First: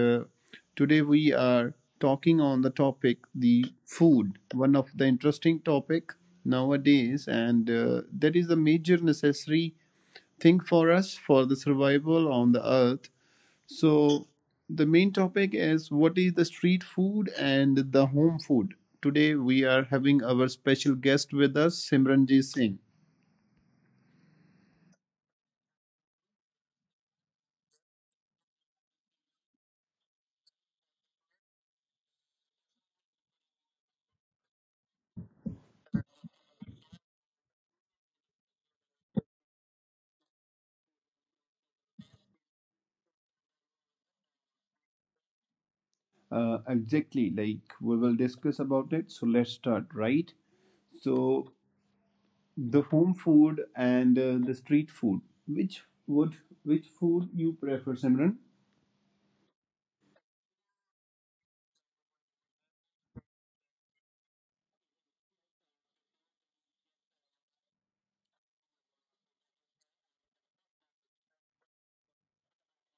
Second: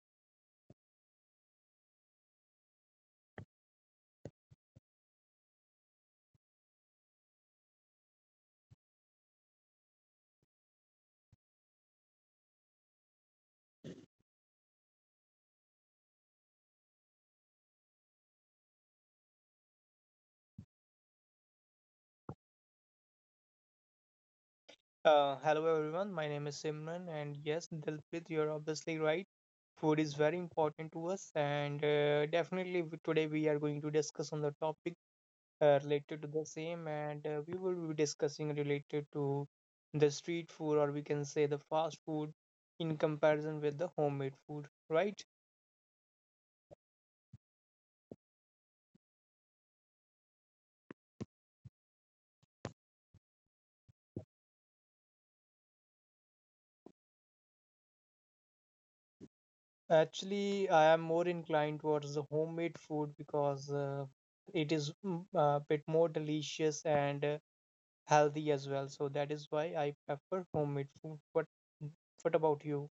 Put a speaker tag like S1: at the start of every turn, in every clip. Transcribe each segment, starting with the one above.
S1: today we are talking on the topic the food, one of the interesting topic nowadays, and that is the major necessary thing for us for the survival on the earth. So the main topic is what is the street food and the home food. Today we are having our special guest with us, Simranjit Singh.
S2: Hello everyone, my name is Simran, and yes, Dilpit, you're obviously right. Food is very important to us, and definitely today we are going to discuss on the topic related to the same, and we will be discussing related to the street food, or we can say the fast food, in comparison with the homemade food, right?
S1: Exactly, like we will discuss about it. So let's start, right? So the home food and the street food. Which would which food you prefer, Simran?
S2: Actually, I am more inclined towards the homemade food because it is a bit more delicious and healthy as well. So that is why I prefer homemade food. What about you?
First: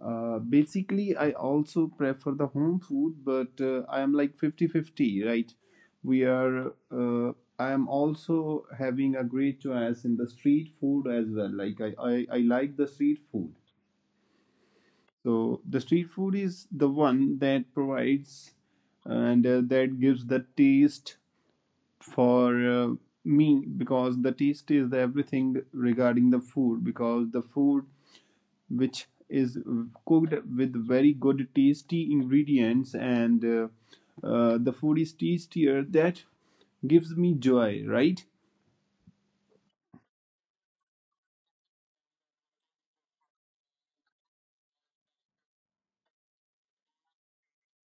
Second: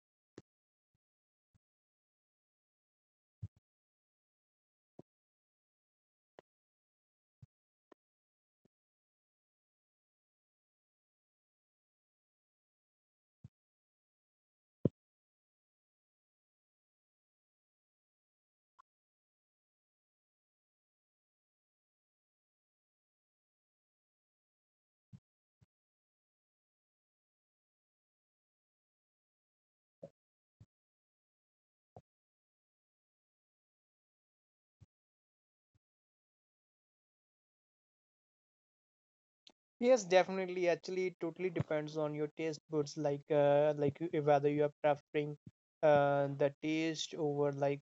S1: Basically, I also prefer the home food, but I am like 50-50, right? We are. I am also having a great choice in the street food as well. Like I like the street food. So the street food is the one that provides and that gives the taste for me, because the taste is the everything regarding the food, because the food which is cooked with very good tasty ingredients and the food is tastier that gives me joy, right?
S2: Yes, definitely. Actually, it totally depends on your taste buds, like whether you are preferring the taste over like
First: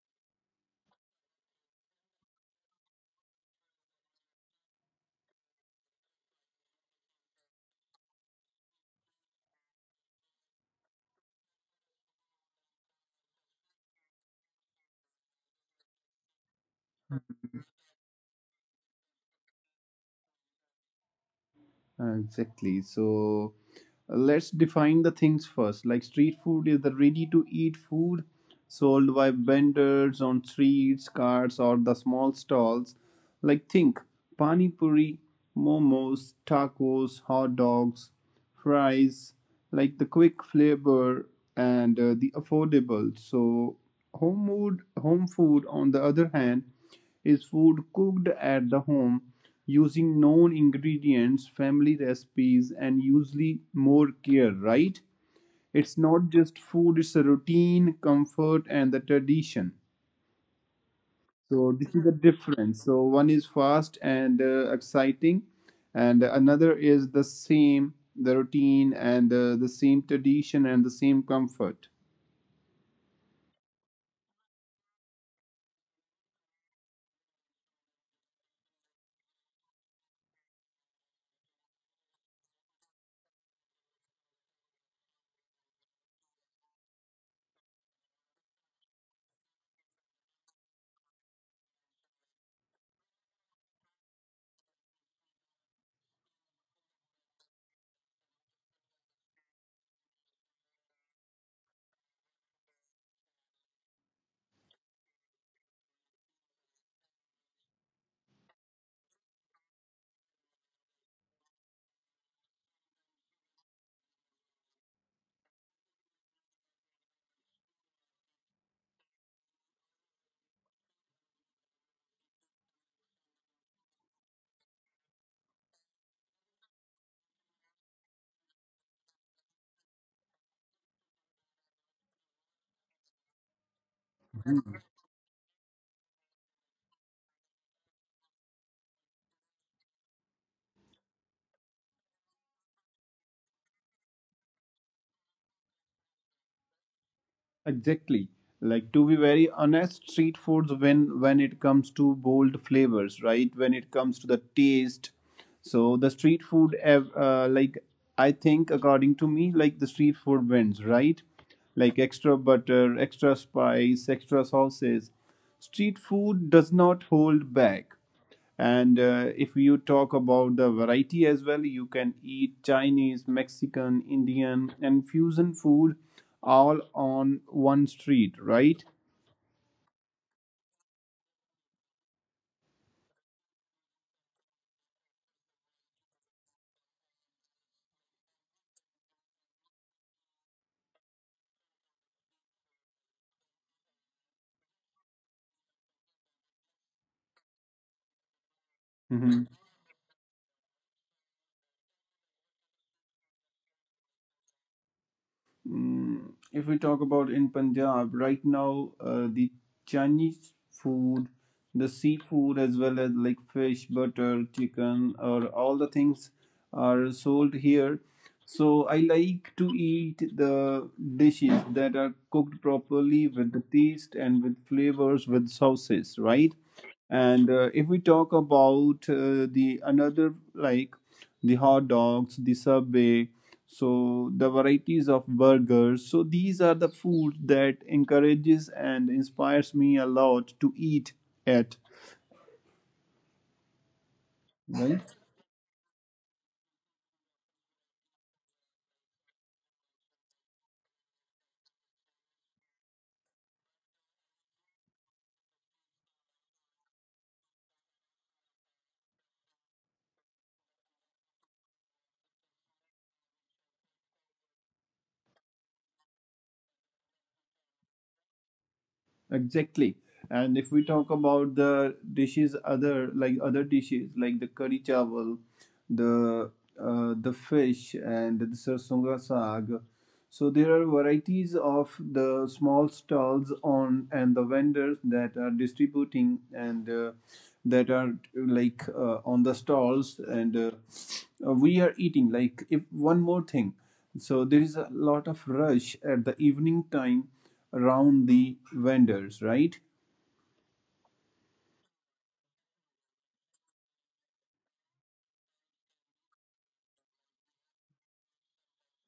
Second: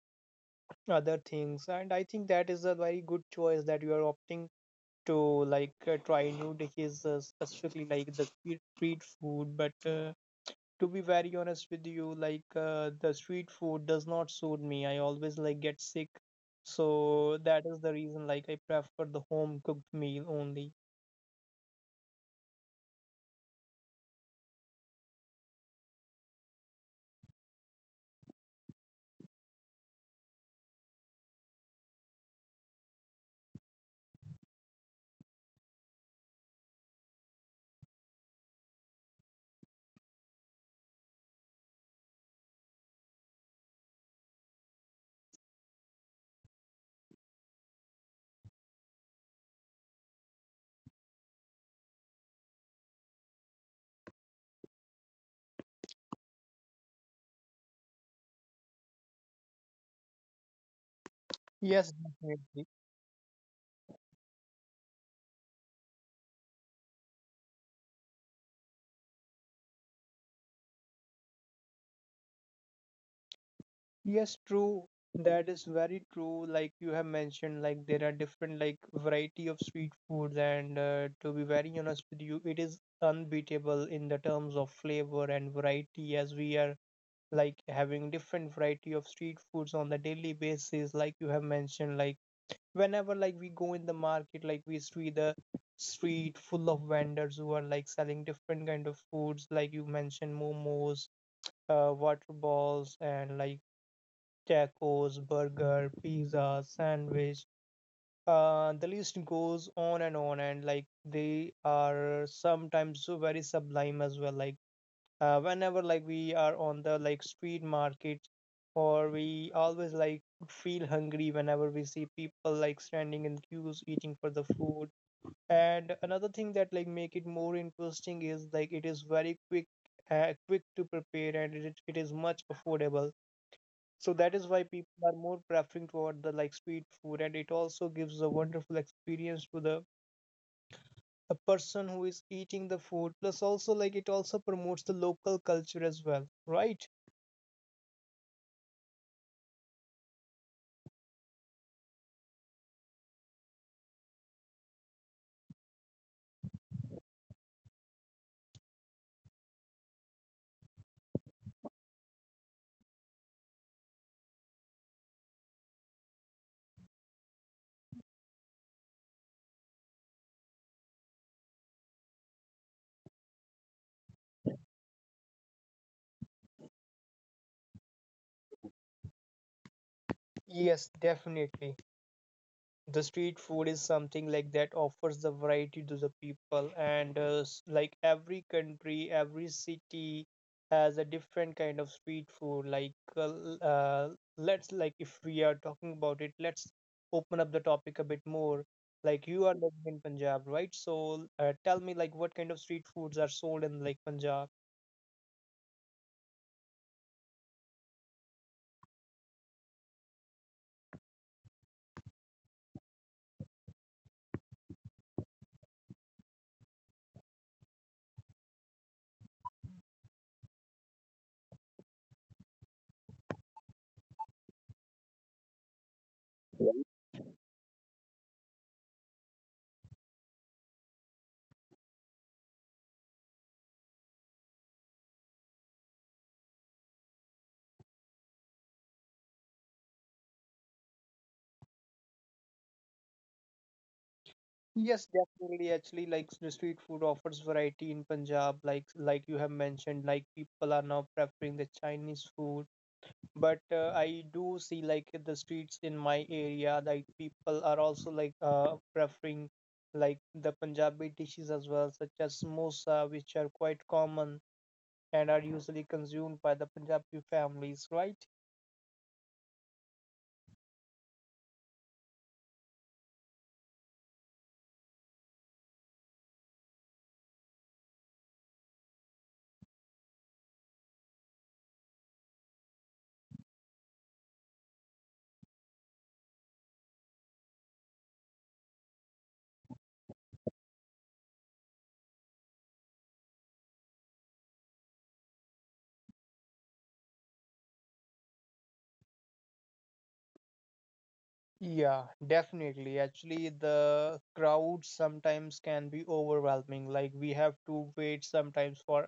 S2: other things. And I think that is a very good choice that you are opting to like try new dishes, specifically like the street food. But uh, to be very honest with you, like the street food does not suit me. I always like get sick. So that is the reason like I prefer the home cooked meal only.
S1: Exactly. So let's define the things first. Like street food is the ready to eat food sold by vendors on streets, carts, or the small stalls. Like think pani puri, momos, tacos, hot dogs, fries, like the quick flavor and the affordable. So home food on the other hand is food cooked at the home using known ingredients, family recipes, and usually more care, right? It's not just food, it's a routine, comfort, and the tradition. So,
S2: Yes,
S1: this is the
S2: definitely.
S1: difference. So, one is fast and exciting, and another is the same, the routine, and the same tradition, and the same comfort.
S2: Yes, true. That is very true. Like you have mentioned, like there are different like variety of street foods, and to be very honest with you, it is unbeatable in the terms of flavor and variety, as we are like having different variety of street foods on the daily basis, like you have mentioned. Like whenever like we go in the market, like we see the street full of vendors who are like selling different kind of foods, like you mentioned momos, water balls, and like tacos, burger, pizza, sandwich. The list goes on and on, and like they are sometimes so very sublime as well. Like whenever like we are on the like street markets, or we always like feel hungry whenever we see people like standing in queues eating for the food. And another thing that like make it more interesting is like it is very quick, quick to prepare, and it is much affordable. So that is why people are more preferring toward the like street food, and it also gives a wonderful experience to the a person who is eating the food, plus also like it also promotes the local culture as well, right?
S1: Exactly. Like to be very honest, street foods when it comes to bold flavors, right? When it comes to the taste, so the street food, like I think according to me, like the street food wins, right? Like extra butter, extra spice, extra sauces. Street food does not hold back. And if you talk about the variety as well, you can eat Chinese, Mexican, Indian, and fusion food all on one street, right?
S2: Yes, definitely. The street food is something like that offers the variety to the people, and like every country, every city has a different kind of street food. Like, let's like if we are talking about it, let's open up the topic a bit more. Like,
S1: Mhm.
S2: you are living in Punjab, right? So, tell me, like, what kind of street foods are sold in like Punjab?
S1: If we talk about in Punjab right now, the Chinese food, the seafood as well as like fish, butter, chicken, or all the things are sold here. So I like to eat the dishes that are cooked properly with the taste and with flavors with sauces, right? And if we talk about the another like the hot dogs, the subway, so the varieties of burgers. So these are the food that encourages and inspires me a lot to eat at. Right?
S2: Yes, definitely. Actually, like the street food offers variety in Punjab, like you have mentioned, like people are now preferring the Chinese food. But I do see like the streets in my area, like people are also like preferring like the Punjabi dishes as well, such as samosa, which are quite common and are usually consumed by the Punjabi families, right?
S1: Exactly. And if we talk about the dishes, other like other dishes like the curry chawal, the the fish and the sarsunga saag, so there are varieties of the small stalls on and the vendors that are distributing and that are like on the stalls and we are eating like if one more thing, so there is a lot of rush at the evening time around the vendors, right?
S2: Yeah, definitely. Actually, the crowd sometimes can be overwhelming. Like we have to wait sometimes for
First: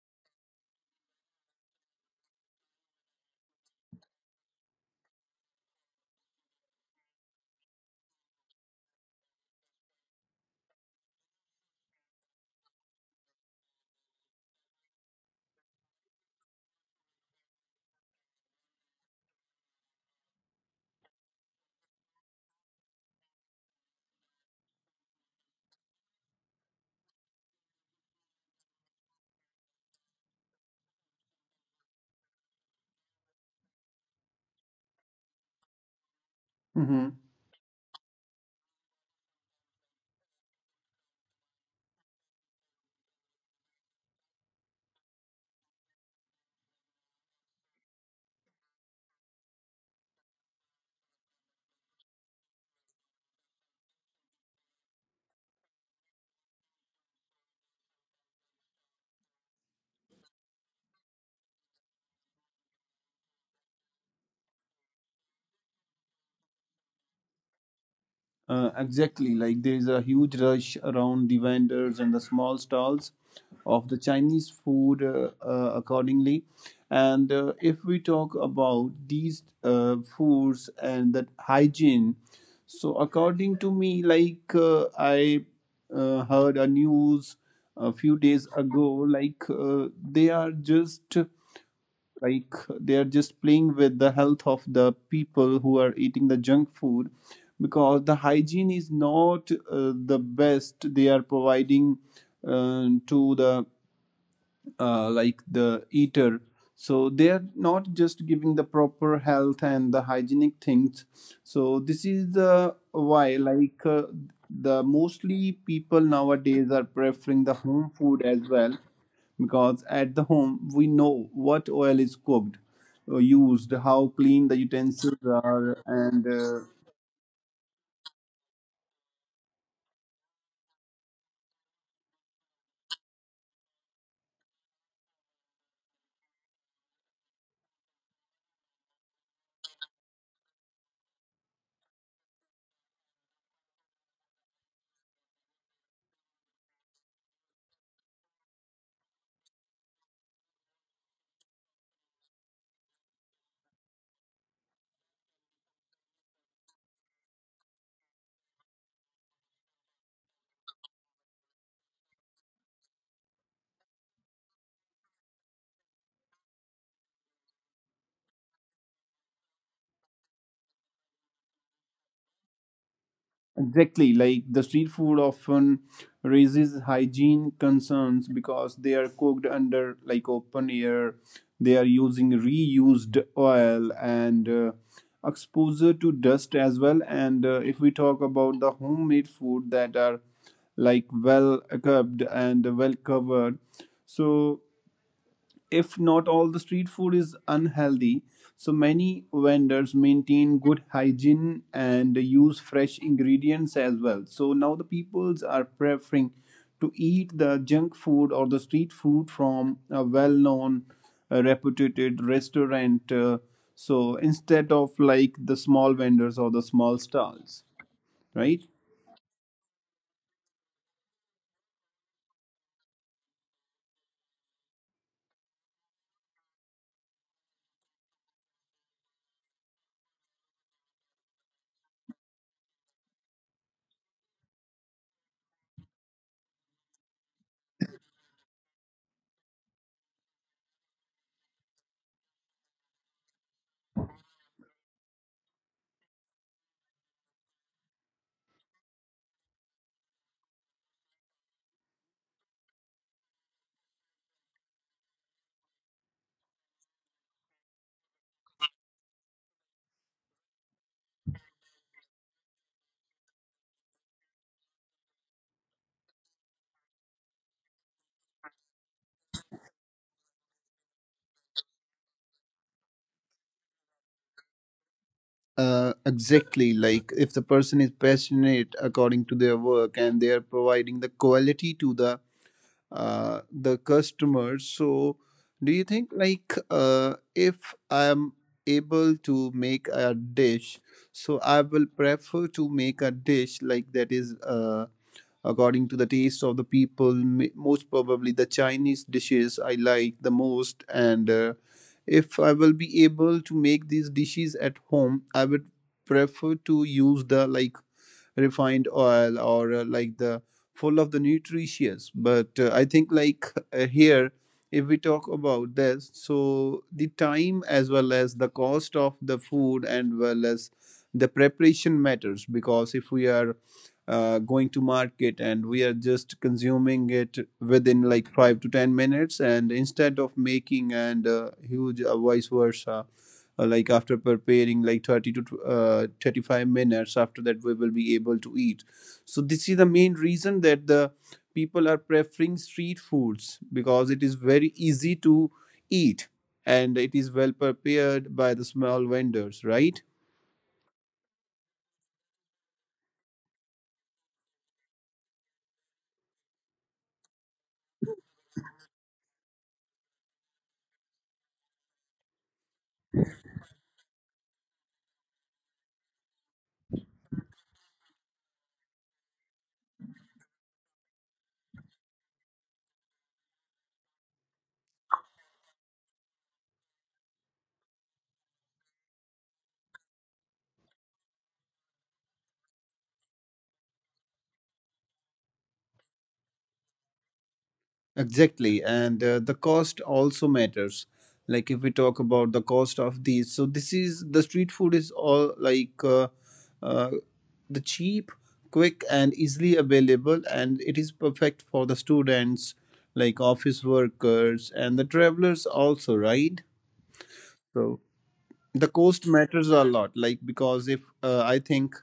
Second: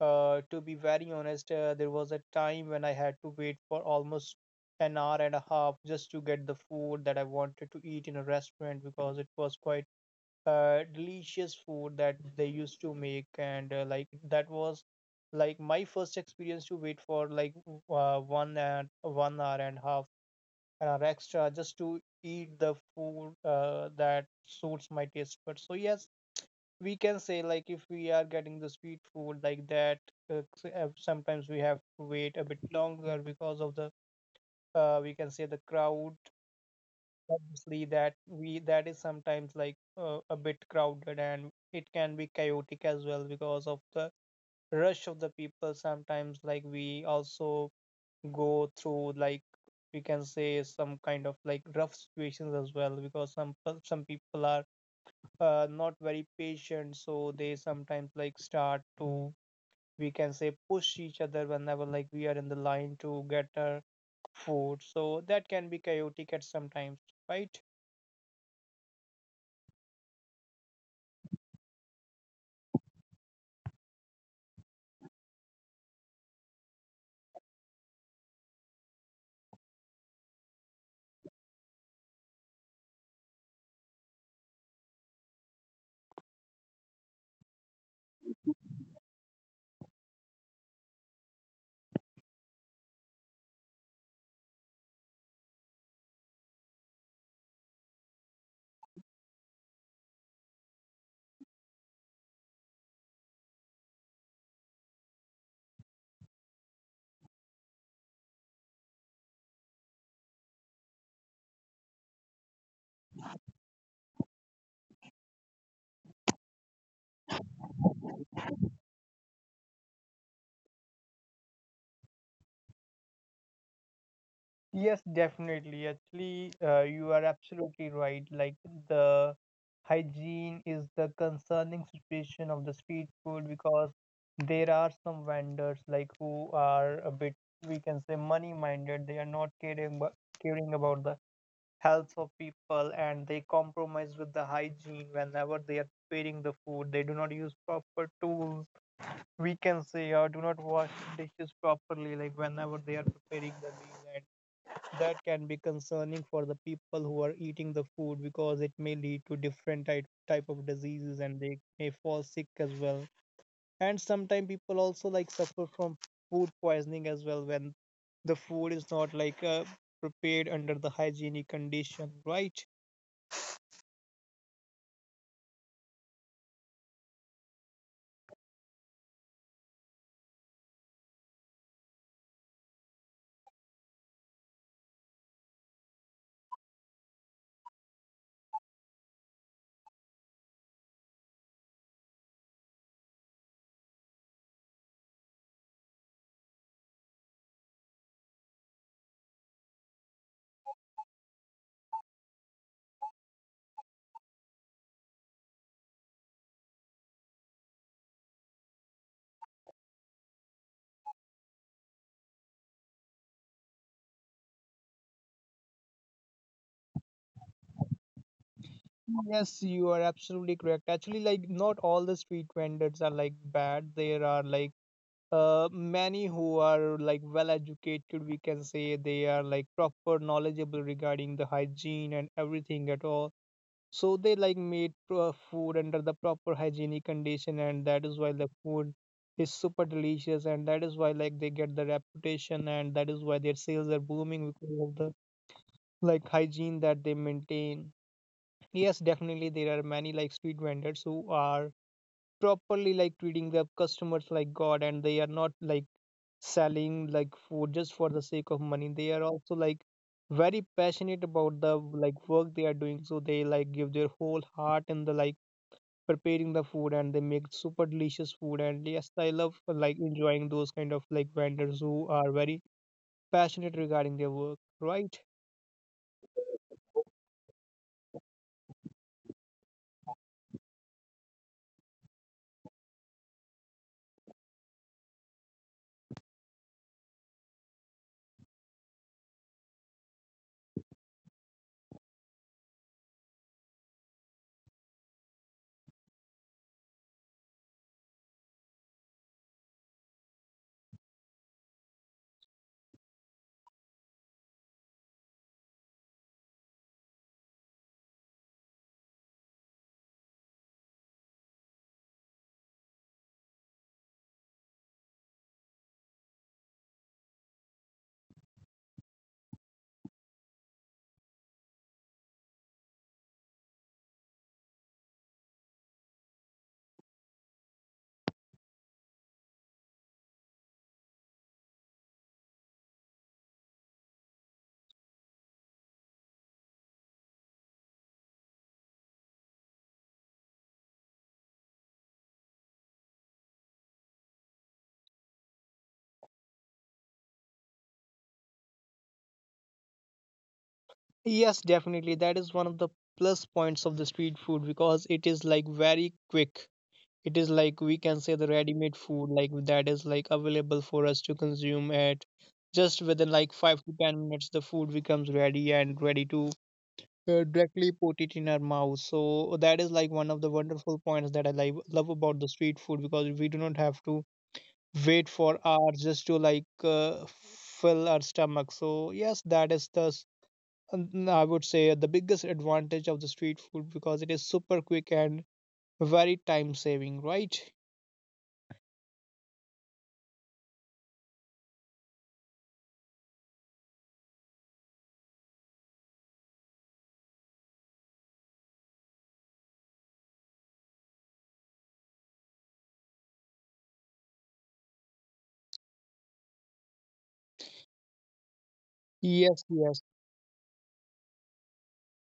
S2: to be very honest, there was a time when I had to wait for almost 1 hour and a half just to get the food that I wanted to eat in a restaurant because it was quite delicious food that they used to make, and like that was like my first experience to wait for like 1 and 1 hour and a half and are extra just to eat the food that suits my taste buds. So yes, we can say like if we are getting the sweet food like that, sometimes we have to wait a bit longer because of the, we can say, the crowd.
S1: Mm-hmm.
S2: Obviously, that is sometimes like a bit crowded, and it can be chaotic as well because of the rush of the people. Sometimes like we also go through like, we can say, some kind of like rough situations as well, because some people are not very patient, so they sometimes like start to, we can say, push each other whenever like we are in the line to get our food. So that can be chaotic at sometimes, right?
S1: Exactly, like there is a huge rush around the vendors and the small stalls of the Chinese food accordingly. And if we talk about these foods and that hygiene, so according to me, I heard a news a few days ago, like they are just like they are just playing with the health of the people who are eating the junk food, because the hygiene is not the best they are providing to the like the eater, so they are not just giving the proper health and the hygienic things. So this is the why like the mostly people nowadays are preferring the home food as well, because at the home we know what oil is cooked or used, how clean the
S2: Yes,
S1: utensils are,
S2: definitely.
S1: and
S2: Actually,
S1: uh,
S2: you are absolutely right. Like the hygiene is the concerning situation of the street food because there are some vendors like who are a bit, we can say, money-minded. They are not caring about the health of people, and they compromise with the hygiene whenever they are preparing the food. They do not use proper tools, we can say, or do not wash dishes properly. Like whenever they are preparing the meal, that can be concerning for the people who are eating the food because it may lead to different type of diseases, and they may fall sick as well. And sometimes people also like suffer from food poisoning as well when the food is not like prepared under the hygienic condition, right?
S1: exactly like the street food often raises hygiene concerns because they are cooked under like open air, they are using reused oil and exposure to dust as well, and if we talk about the homemade food that are like well equipped and well covered. So if not all the street food is unhealthy, so many vendors maintain good hygiene and use fresh ingredients as well, so now the peoples are preferring to eat the junk food or the street food from a well-known reputed restaurant, so instead of like the small vendors or the small stalls, right?
S2: Yes, you are absolutely correct. Actually, like not all the street vendors are like bad. There are like many who are like well educated, we can say. They are like proper knowledgeable regarding the hygiene and everything at all, so they like made food under the proper hygienic condition. And that is why the food is super delicious, and that is why like they get the reputation, and that is why their sales are booming because of the like hygiene that they maintain. Yes, definitely there are many like street vendors who are properly like treating their customers like god, and they are not like selling like food just for the sake of money. They are also like very passionate about the like work they are doing, so they like give their whole heart in the like preparing the food, and they make super delicious food. And yes, I love like enjoying those kind of like vendors who are very passionate regarding their work, right?
S1: Exactly. Like if the person is passionate according to their work and they are providing the quality to the customers. So, do you think like if I'm able to make a dish, so I will prefer to make a dish like that is according to the taste of the people. Most probably, the Chinese dishes I like the most, and if I will be able to make these dishes at home, I would prefer to use the like refined oil or like the full of the nutritious but I think like here if we talk about this, so the time as well as the cost of the food and well as the preparation matters, because if we are going to market and we are just consuming it within like 5 to 10 minutes, and instead of making and huge vice versa, like after preparing like 30 to 35 minutes, after that we will be able to eat. So this is the main reason that the people are preferring street foods, because it is very easy to eat and it is well prepared by the small vendors, right?
S2: Yes, definitely that is one of the plus points of the street food because it is like very quick. It is, like we can say, the ready-made food like that is like available for us to consume at just within like 5 to 10 minutes. The food becomes ready and ready to directly put it in our mouth. So that is like one of the wonderful points that I like love about the street food, because we do not have to wait for hours just to like fill our stomach. So yes, that is the I would say the biggest advantage of the street food because it is super quick and very time saving, right?
S1: Exactly, and the cost also matters. Like if we talk about the cost of these, so this is the street food is all like uh, the cheap, quick, and easily available, and it is perfect for the students, like office workers and the travelers also, right? So the cost
S2: Yes,
S1: matters
S2: yes.
S1: a lot like because if I think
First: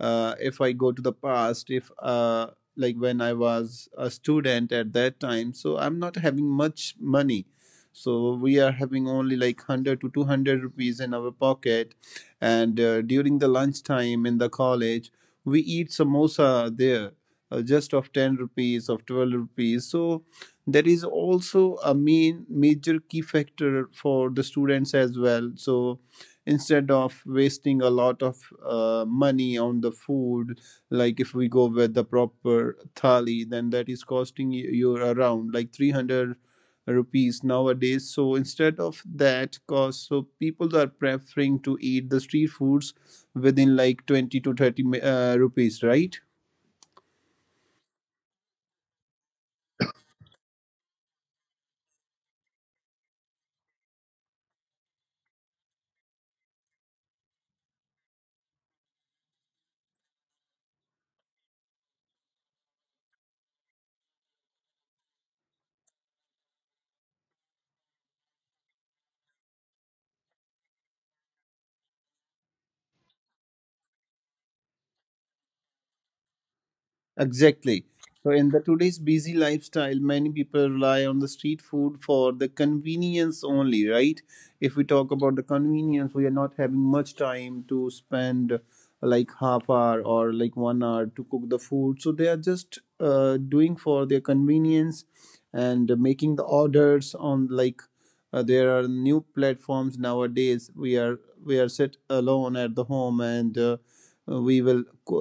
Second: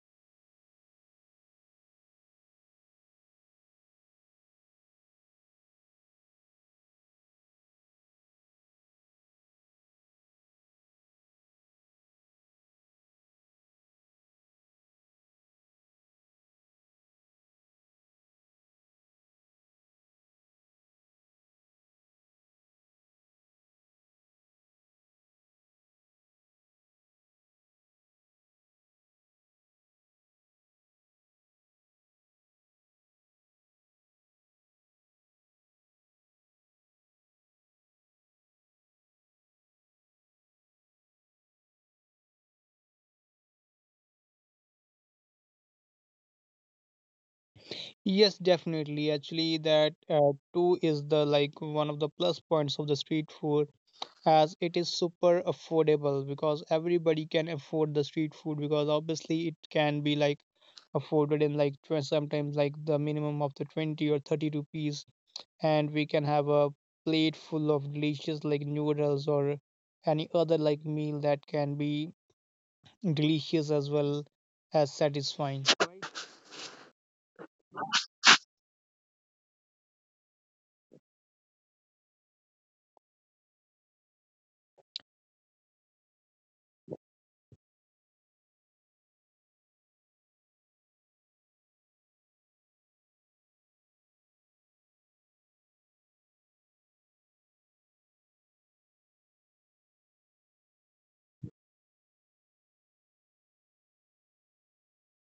S1: if I go to the past if like when I was a student at that time, so I'm not having much money, so we are having only like 100 to 200 rupees in our pocket, and during the lunchtime in the college we eat samosa there, just of 10 rupees of 12 rupees. So that is also a main major key factor for the students as well, so instead of wasting a lot of money on the food, like if we go with the proper thali, then that is costing you around like 300 rupees nowadays, so instead of that cost, so people are preferring to eat the street foods within like 20 to 30 rupees, right?
S2: Yes, definitely. Actually, that too is the like one of the plus points of the street food, as it is super affordable because everybody can afford the street food, because obviously it can be like afforded in like sometimes like the minimum of the 20 or 30 rupees, and we can have a plate full of delicious like noodles or any other like meal that can be delicious as well as satisfying.
S1: Exactly. So in the today's busy lifestyle, many people rely on the street food for the convenience only, right? If we talk about the convenience, we are not having much time to spend like half hour or like 1 hour to cook the food. So they are just doing for their convenience and making the orders on like there are new platforms nowadays. We are sit alone at the home and we will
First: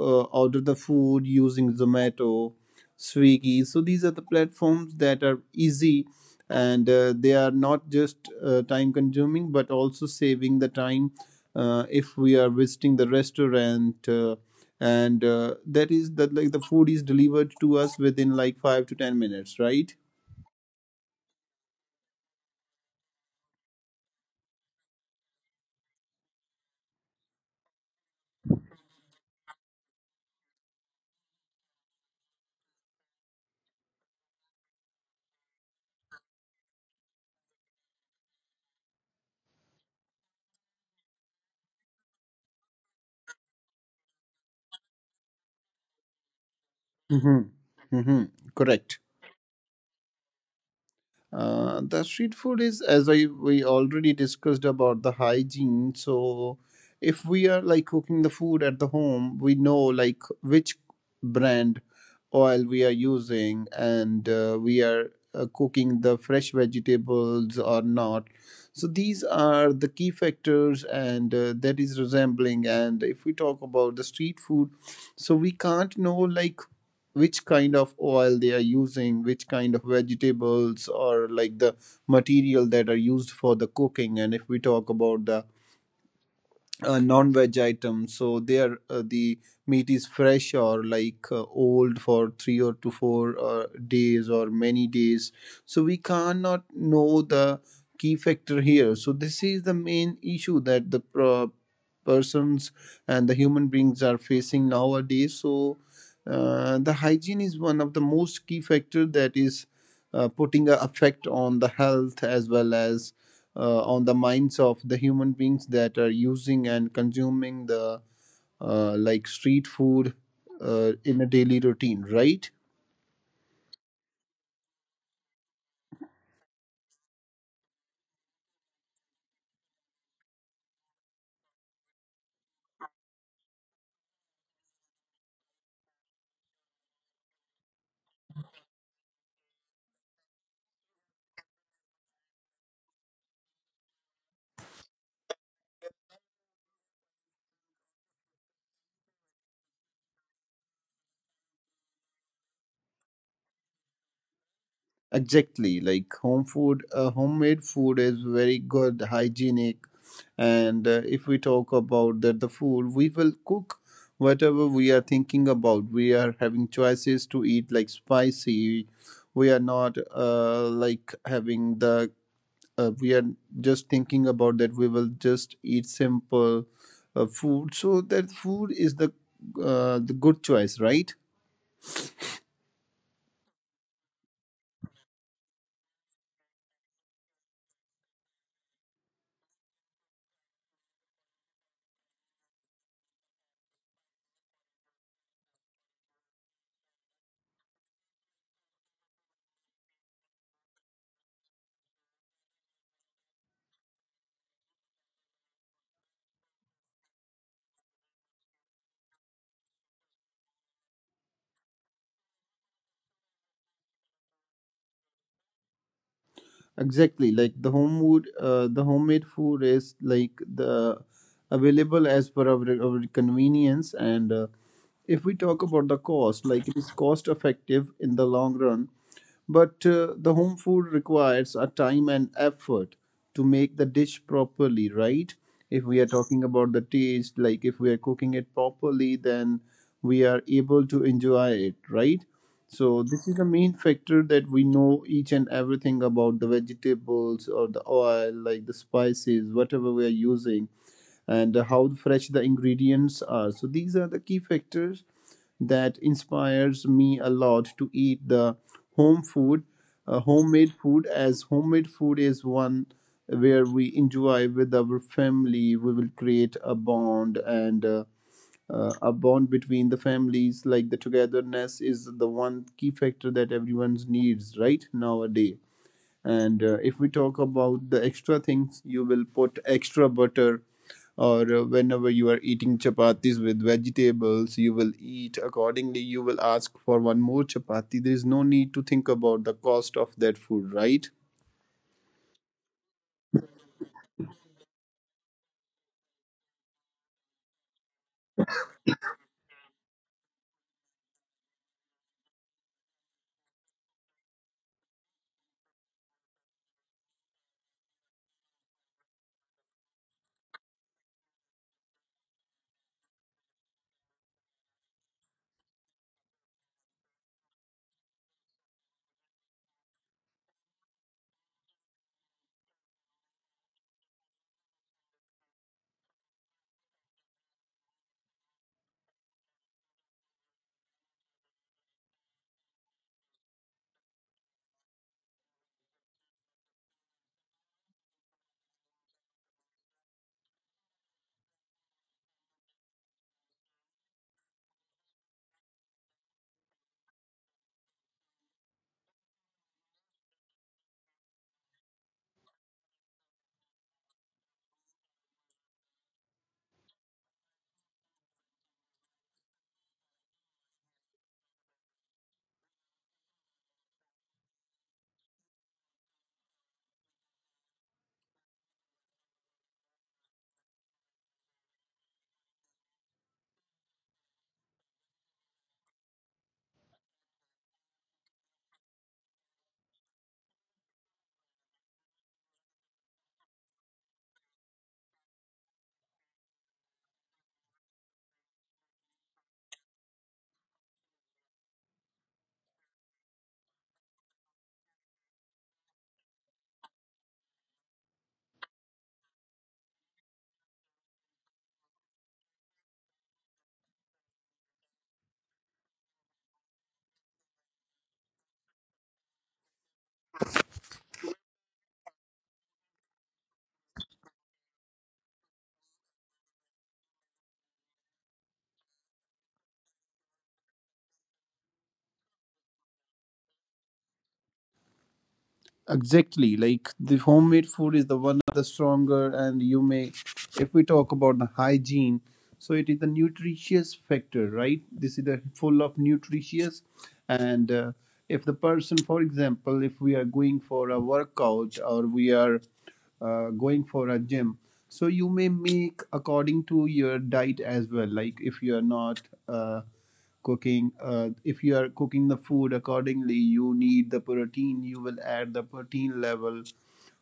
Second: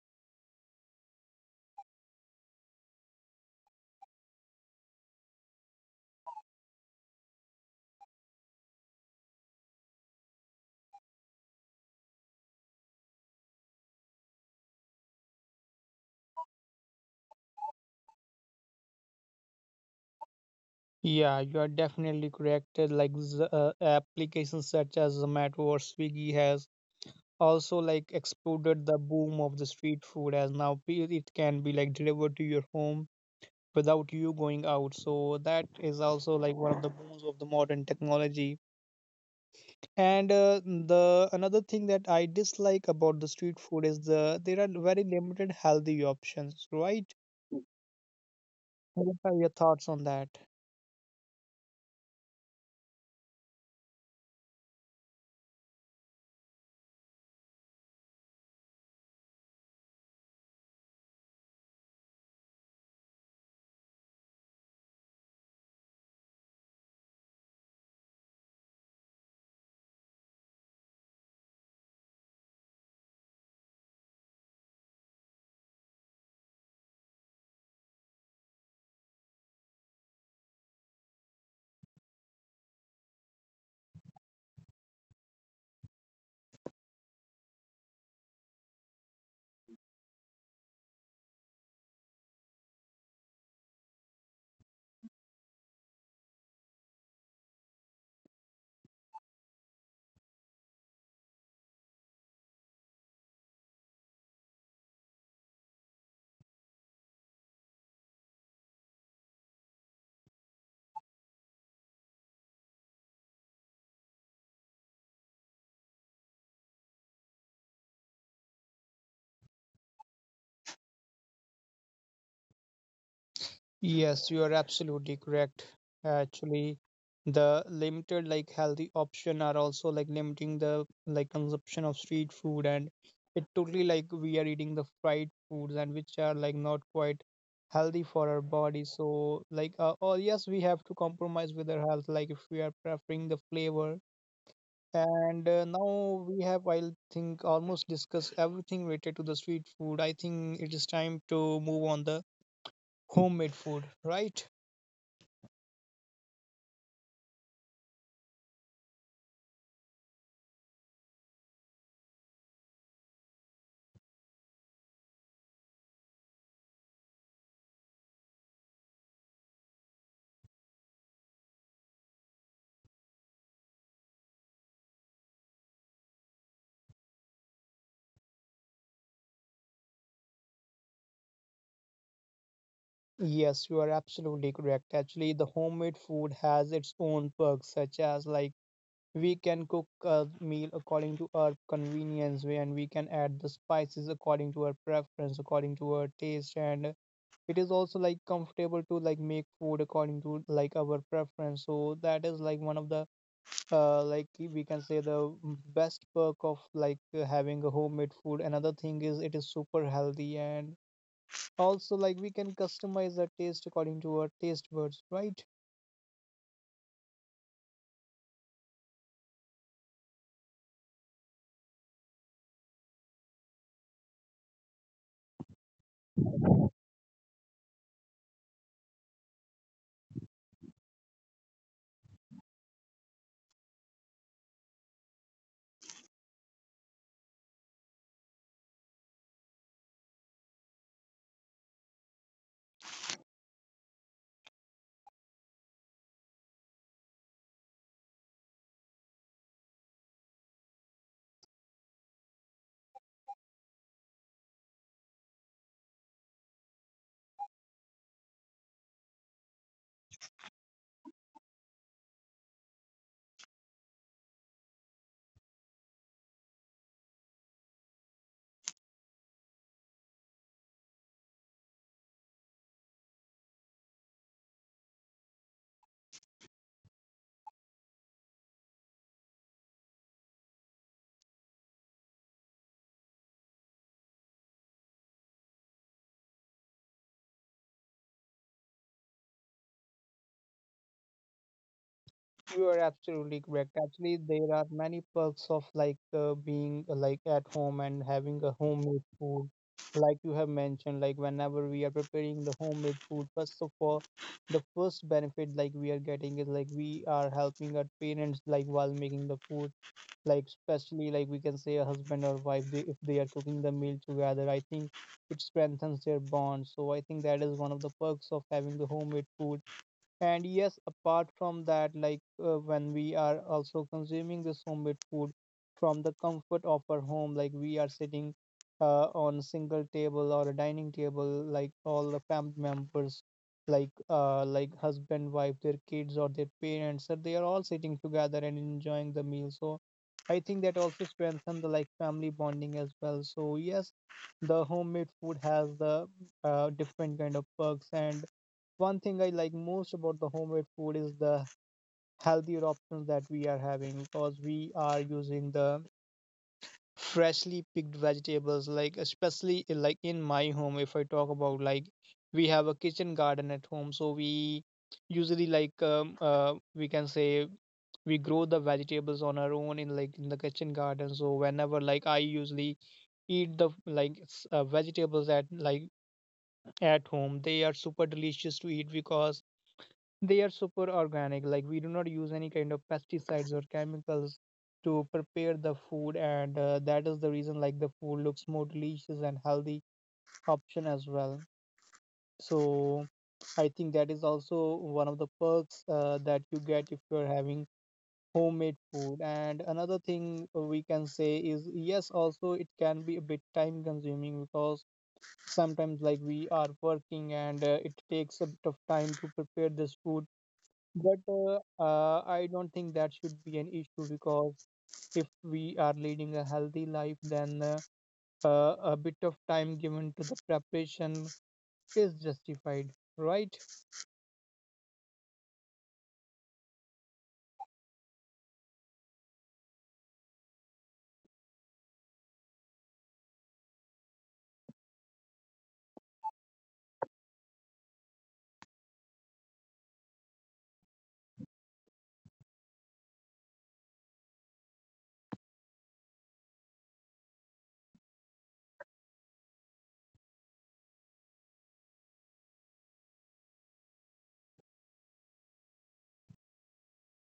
S1: order the food using Zomato, Swiggy. So these are the platforms that are easy and they are not just time consuming but also saving the time if we are visiting the restaurant. And That is that like the food is delivered to us within like 5 to 10 minutes, right?
S2: Yeah, you are definitely correct. Like applications such as Zomato or Swiggy has also like exploded the boom of the street food, as now it can be like delivered to your home without you going out. So that is also like one of the booms of the modern technology. And the another thing that I dislike about the street food is the there are very limited healthy options, right?
S1: Mm-hmm. Mm-hmm. Correct.
S2: What are your thoughts on that?
S1: The street food is, as I we already discussed about the hygiene. So, if we are like cooking the food at the home, we know like which brand oil we are using, and we are cooking the fresh vegetables or not. So these are the key factors, and that is resembling. And if we talk about the street food, so we can't know like which kind of oil they are using, which kind of vegetables or like the material that are used for the cooking. And if we talk about the non-veg items, so there the meat is fresh or like old for three or to four days or many days, so we cannot know the key factor here. So this is the main issue that the persons and the human beings are facing nowadays. So the hygiene is one of the most key factor that is putting a effect on the health as well as on the minds of the human beings that are using and consuming the like street food in a daily routine, right?
S2: Yes, you are absolutely correct. Actually, the limited like healthy option are also like limiting the like consumption of street food, and it totally like we are eating the fried foods and which are like not quite healthy for our body. So like oh yes, we have to compromise with our health like if we are preferring the flavor. And now we have, I think, almost discussed everything related to the street food. I think it is time to move on the homemade food, right?
S1: Exactly. Like home food, homemade food is very good, hygienic, and if we talk about that, the food we will cook whatever we are thinking about. We are having choices to eat like spicy. We are not like having the we are just thinking about that we will just eat simple food, so that food is the good choice, right?
S2: Yes, you are absolutely correct. Actually, the homemade food has its own perks, such as like we can cook a meal according to our convenience way, and we can add the spices according to our preference, according to our taste, and it is also like comfortable to like make food according to like our preference. So that is like one of the like we can say the best perk of like having a homemade food. Another thing is it is super healthy and also, like, we can customize the taste according to our taste buds, right?
S1: Exactly, like the home food, the homemade food is like the available as per our convenience. And if we talk about the cost, like it is cost effective in the long run, but the home food requires a time and effort to make the dish properly, right? If we are talking about the taste, like if we are cooking it properly, then we are able to enjoy it, right? So this is the main factor, that we know each and everything about the vegetables or the oil, like the spices, whatever we are using, and how fresh the ingredients are. So these are the key factors that inspires me a lot to eat the home food, homemade food, as homemade food is one where we enjoy with our family. We will create a bond and. A bond between the families, like the togetherness is the one key factor that everyone needs right nowadays. And if we talk about the extra things, you will put extra butter or whenever you are eating chapatis with vegetables, you will eat accordingly, you will ask for one more chapati. There is no need to think about the cost of that food, right?
S2: You are absolutely correct. Actually, there are many perks of being like at home and having a homemade food. Like you have mentioned, like whenever we are preparing the homemade food, first of all, the first benefit like we are getting is like we are helping our parents like while making the food. Like especially, like, we can say a husband or wife, they, if they are cooking the meal together, I think it strengthens their bond. So I think that is one of the perks of having the homemade food. And yes, apart from that, when we are also consuming this homemade food from the comfort of our home, like we are sitting on a single table or a dining table, like all the family members, like husband, wife, their kids or their parents, so they are all sitting together and enjoying the meal. So I think that also strengthen the like family bonding as well. So yes, the homemade food has the different kind of perks. And one thing I like most about the homemade food is the healthier options that we are having, because we are using the freshly picked vegetables, like especially like in my home, if I talk about, like, we have a kitchen garden at home, so we usually like we can say we grow the vegetables on our own in, like, in the kitchen garden. So whenever, like, I usually eat the vegetables at like at home, they are super delicious to eat because they are super organic. Like, we do not use any kind of pesticides or chemicals to prepare the food, and that is the reason, like, the food looks more delicious and healthy option as well. So I think that is also one of the perks that you get if you're having homemade food. And another thing we can say is, yes, also it can be a bit time consuming, because sometimes like we are working and it takes a bit of time to prepare this food. But I don't think that should be an issue, because if we are leading a healthy life, then a bit of time given to the preparation is justified, right?
S1: Exactly, like the homemade food is the one of the stronger, and you may, if we talk about the hygiene, so it is the nutritious factor, right? This is the full of nutritious. And if the person, for example, if we are going for a workout or we are going for a gym, so you may make according to your diet as well. Like if you are not uh, cooking if you are cooking the food accordingly, you need the protein, you will add the protein level.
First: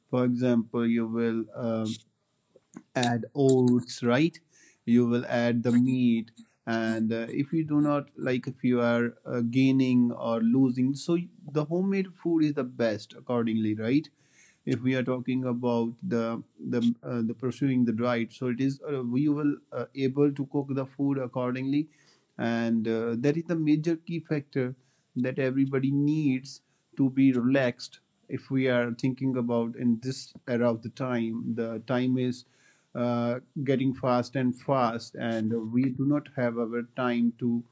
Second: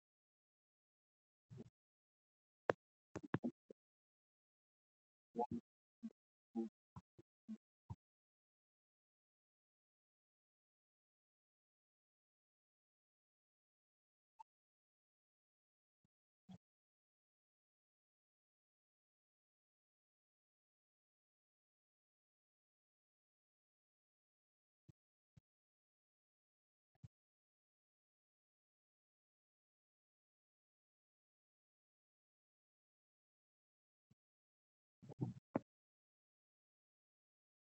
S1: For example, you will add oats, right? You will add the meat. And if you do not like, if you are gaining or losing, so the homemade food is the best accordingly, right? If we are talking about the the pursuing the diet, so it is we will able to cook the food accordingly, and that is the major key factor that everybody needs to be relaxed. If we are thinking about, in this era of the time, the time is getting fast and fast, and we do not have our time to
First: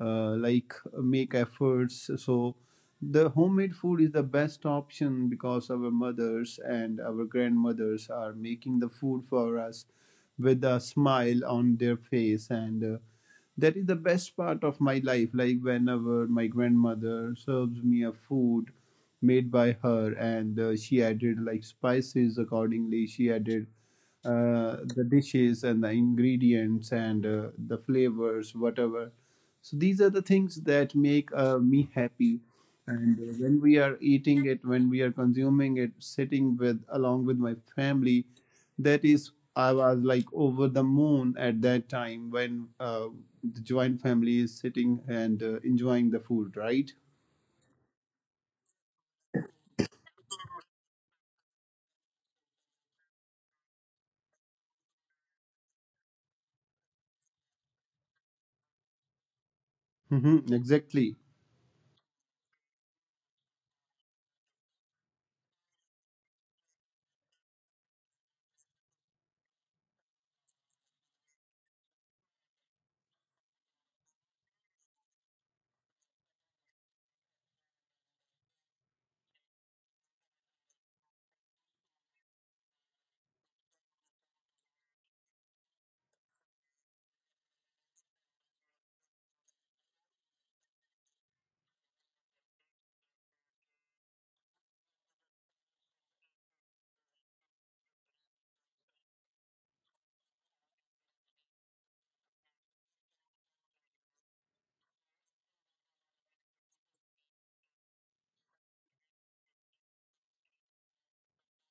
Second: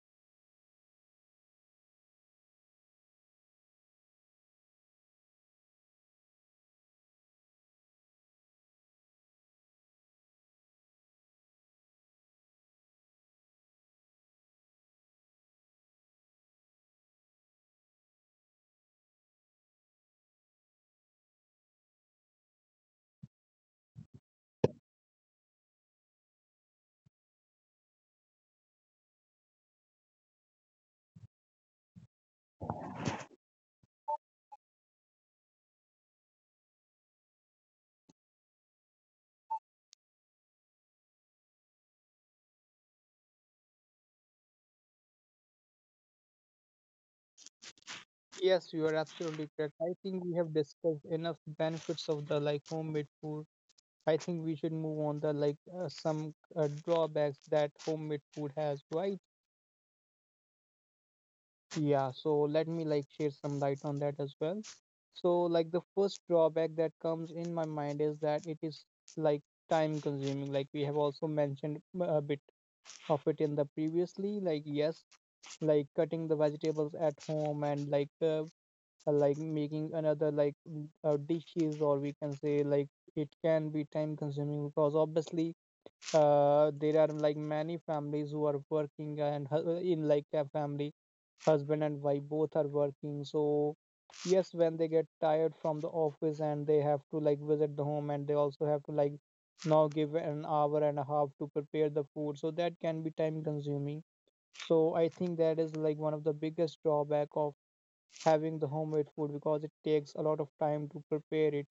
S1: like make efforts. So the homemade food is the best option, because our mothers and our grandmothers are making the food for us with a smile on their face. And that is the best part of my life, like whenever my grandmother serves me a food made by her, and she added like spices accordingly, she added the dishes and the ingredients and the flavors, whatever. So these are the things that make me happy. And when we are eating it, when we are consuming it, sitting with along with my family, that is, I was like over the moon at that time, when the joint family is sitting and enjoying the food, right?
S2: Yes, you are absolutely correct. I think we have discussed enough benefits of the like homemade food. I think we should move on the some drawbacks that homemade food has, right?
S1: Hmm, exactly.
S2: Yeah, so let me like share some light on that as well. So like the first drawback that comes in my mind is that it is, like, time consuming. Like we have also mentioned a bit of it in the previously. Like yes, like cutting the vegetables at home and like making another dishes, or we can say, like, it can be time consuming because obviously there are like many families who are working, and in like a family husband and wife both are working. So yes, when they get tired from the office and they have to like visit the home, and they also have to, like, now give an hour and a half to prepare the food, so that can be time consuming. So I think that is like one of the biggest drawback of having the homemade food, because it takes a lot of time to prepare it.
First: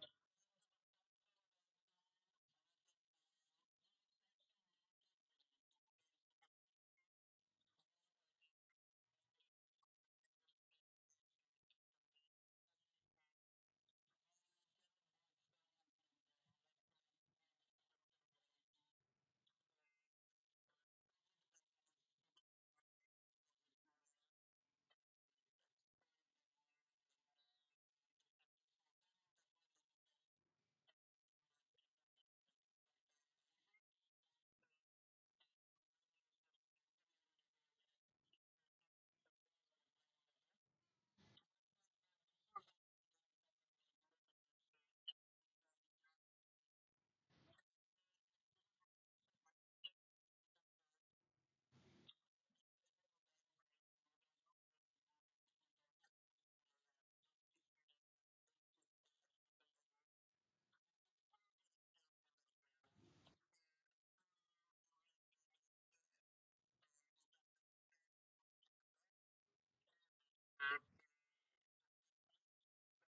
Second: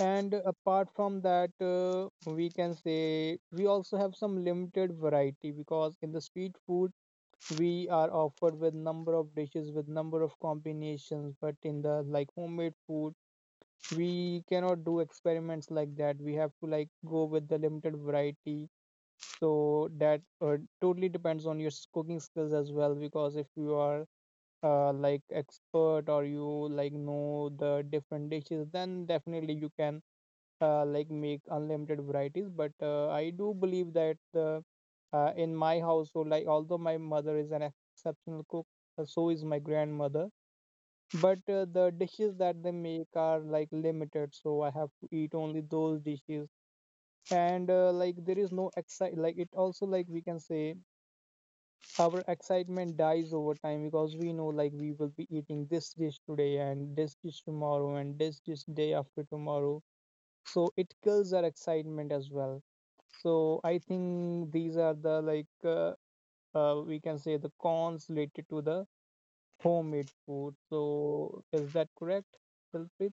S2: And apart from that, we can say we also have some limited variety, because in the street food we are offered with number of dishes with number of combinations, but in the like homemade food we cannot do experiments like that. We have to like go with the limited variety. So that totally depends on your cooking skills as well, because if you are like expert, or you like know the different dishes, then definitely you can like make unlimited varieties. But I do believe that the in my household, like although my mother is an exceptional cook, so is my grandmother, but the dishes that they make are like limited, so I have to eat only those dishes. And like there is no excite, like it also, like we can say, our excitement dies over time, because we know, like, we will be eating this dish today and this dish tomorrow and this dish day after tomorrow. So it kills our excitement as well. So I think these are the we can say the cons related to the homemade food. So is that correct, Dilpreet?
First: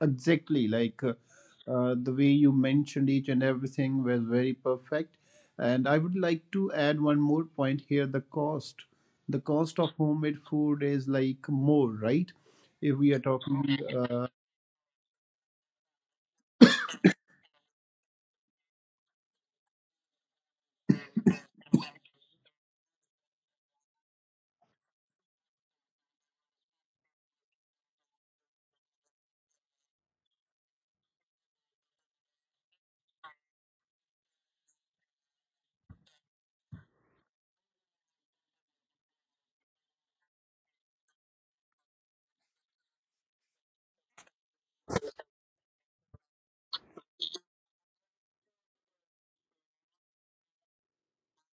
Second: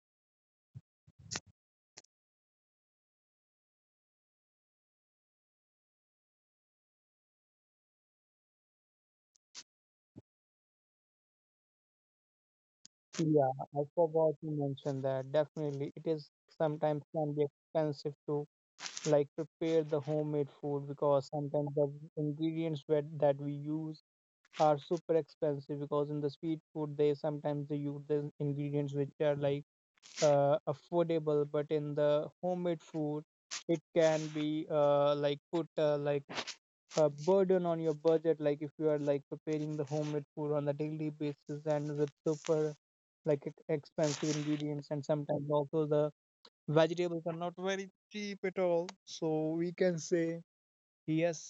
S1: Exactly, like the way you mentioned each and everything was very perfect. And I would like to add one more point here, the cost. The cost of homemade food is like more, right? If we are
S2: Yeah,
S1: talking
S2: I
S1: uh,
S2: forgot to mention that. Definitely, it is sometimes can be expensive to like prepare the homemade food, because sometimes the ingredients that we use are super expensive, because in the street food, they sometimes they use the ingredients which are like affordable. But in the homemade food, it can be like put like a burden on your budget, like if you are like preparing the homemade food on a daily basis and with super expensive ingredients. And sometimes also the vegetables are not very cheap at all, so we can say, yes,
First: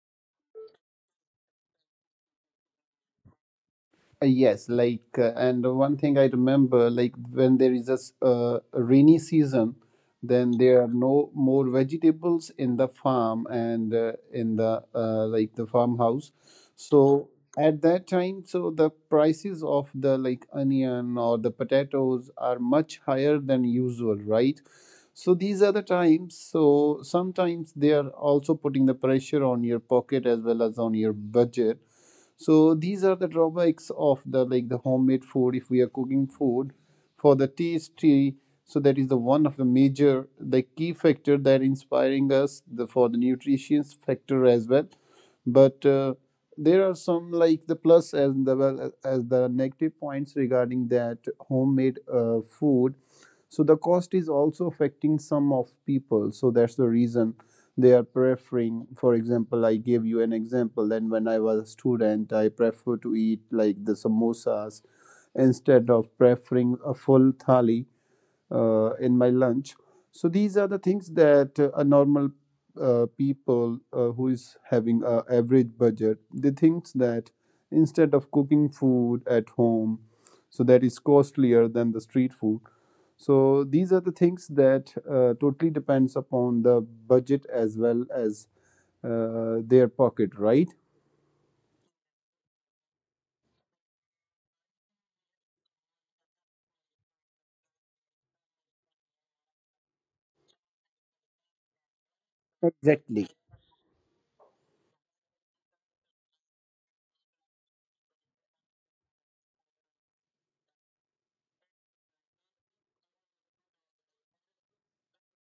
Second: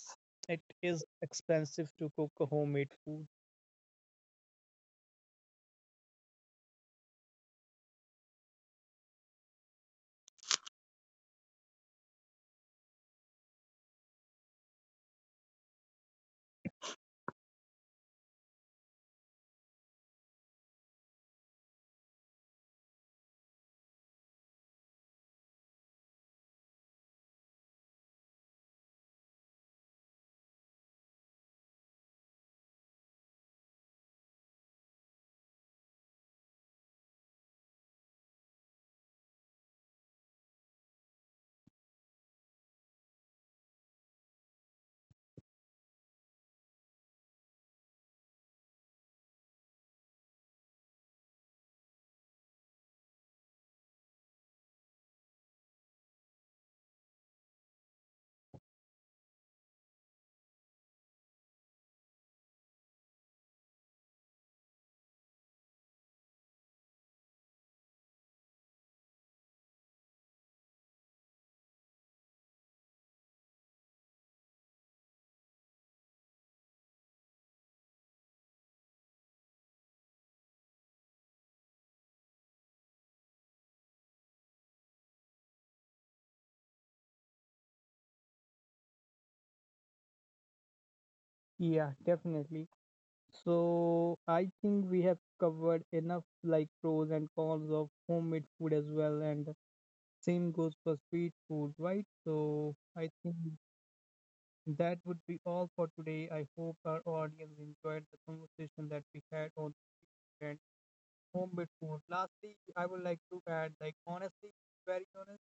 S2: it is expensive to cook a homemade food.
S1: uh, yes, like, and one thing I remember, like, when there is a rainy season, then there are no more vegetables in the farm and in the like the farmhouse. So at that time, so the prices of the like onion or the potatoes are much higher than usual, right? So these are the times. So sometimes they are also putting the pressure on your pocket as well as on your budget. So these are the drawbacks of the like the homemade food, if we are cooking food for the tasty, so that is the one of the major the key factor that inspiring us the for the nutrition factor as well. But there are some like the plus as the well as the negative points regarding that homemade food. So the cost is also affecting some of people. So that's the reason they are preferring. For example, I gave you an example. Then when I was a student, I prefer to eat like the samosas instead of preferring a full thali in my lunch. So these are the things that a normal people who is having a average budget, they thinks that instead of cooking food at home, so that is costlier than the street food. So these are the things that totally depends upon the budget as well as their pocket, right?
S2: Yeah, definitely. So I think we have covered enough like pros and cons of homemade food as well, and same goes for street food, right? So I
S1: Exactly.
S2: think that would be all for today. I hope our audience enjoyed the conversation that we had on and homemade food. Lastly, I would like to add, like honestly, very honest,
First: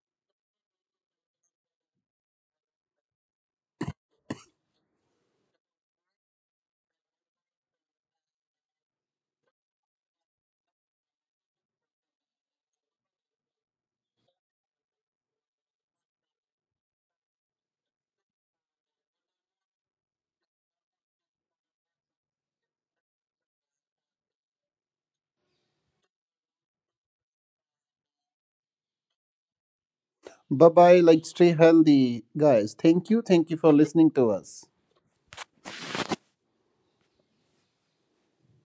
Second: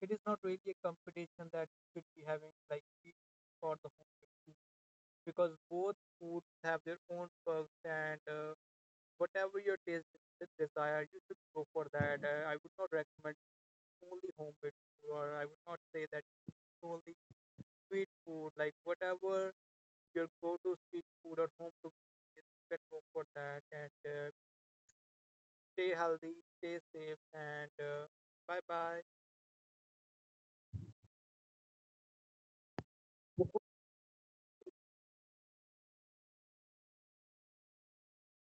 S2: it is not really a competition that we should be having, like we, for the homemade food, because both foods have their own perks. And whatever your taste desire, you should go for that. I would not recommend only homemade food, or I would not say that only street food. Like whatever your go-to street food or home food is, you can go for that. And stay healthy, stay safe, and bye bye.
S1: Bye bye. Like stay healthy, guys. Thank you. Thank you for listening to us.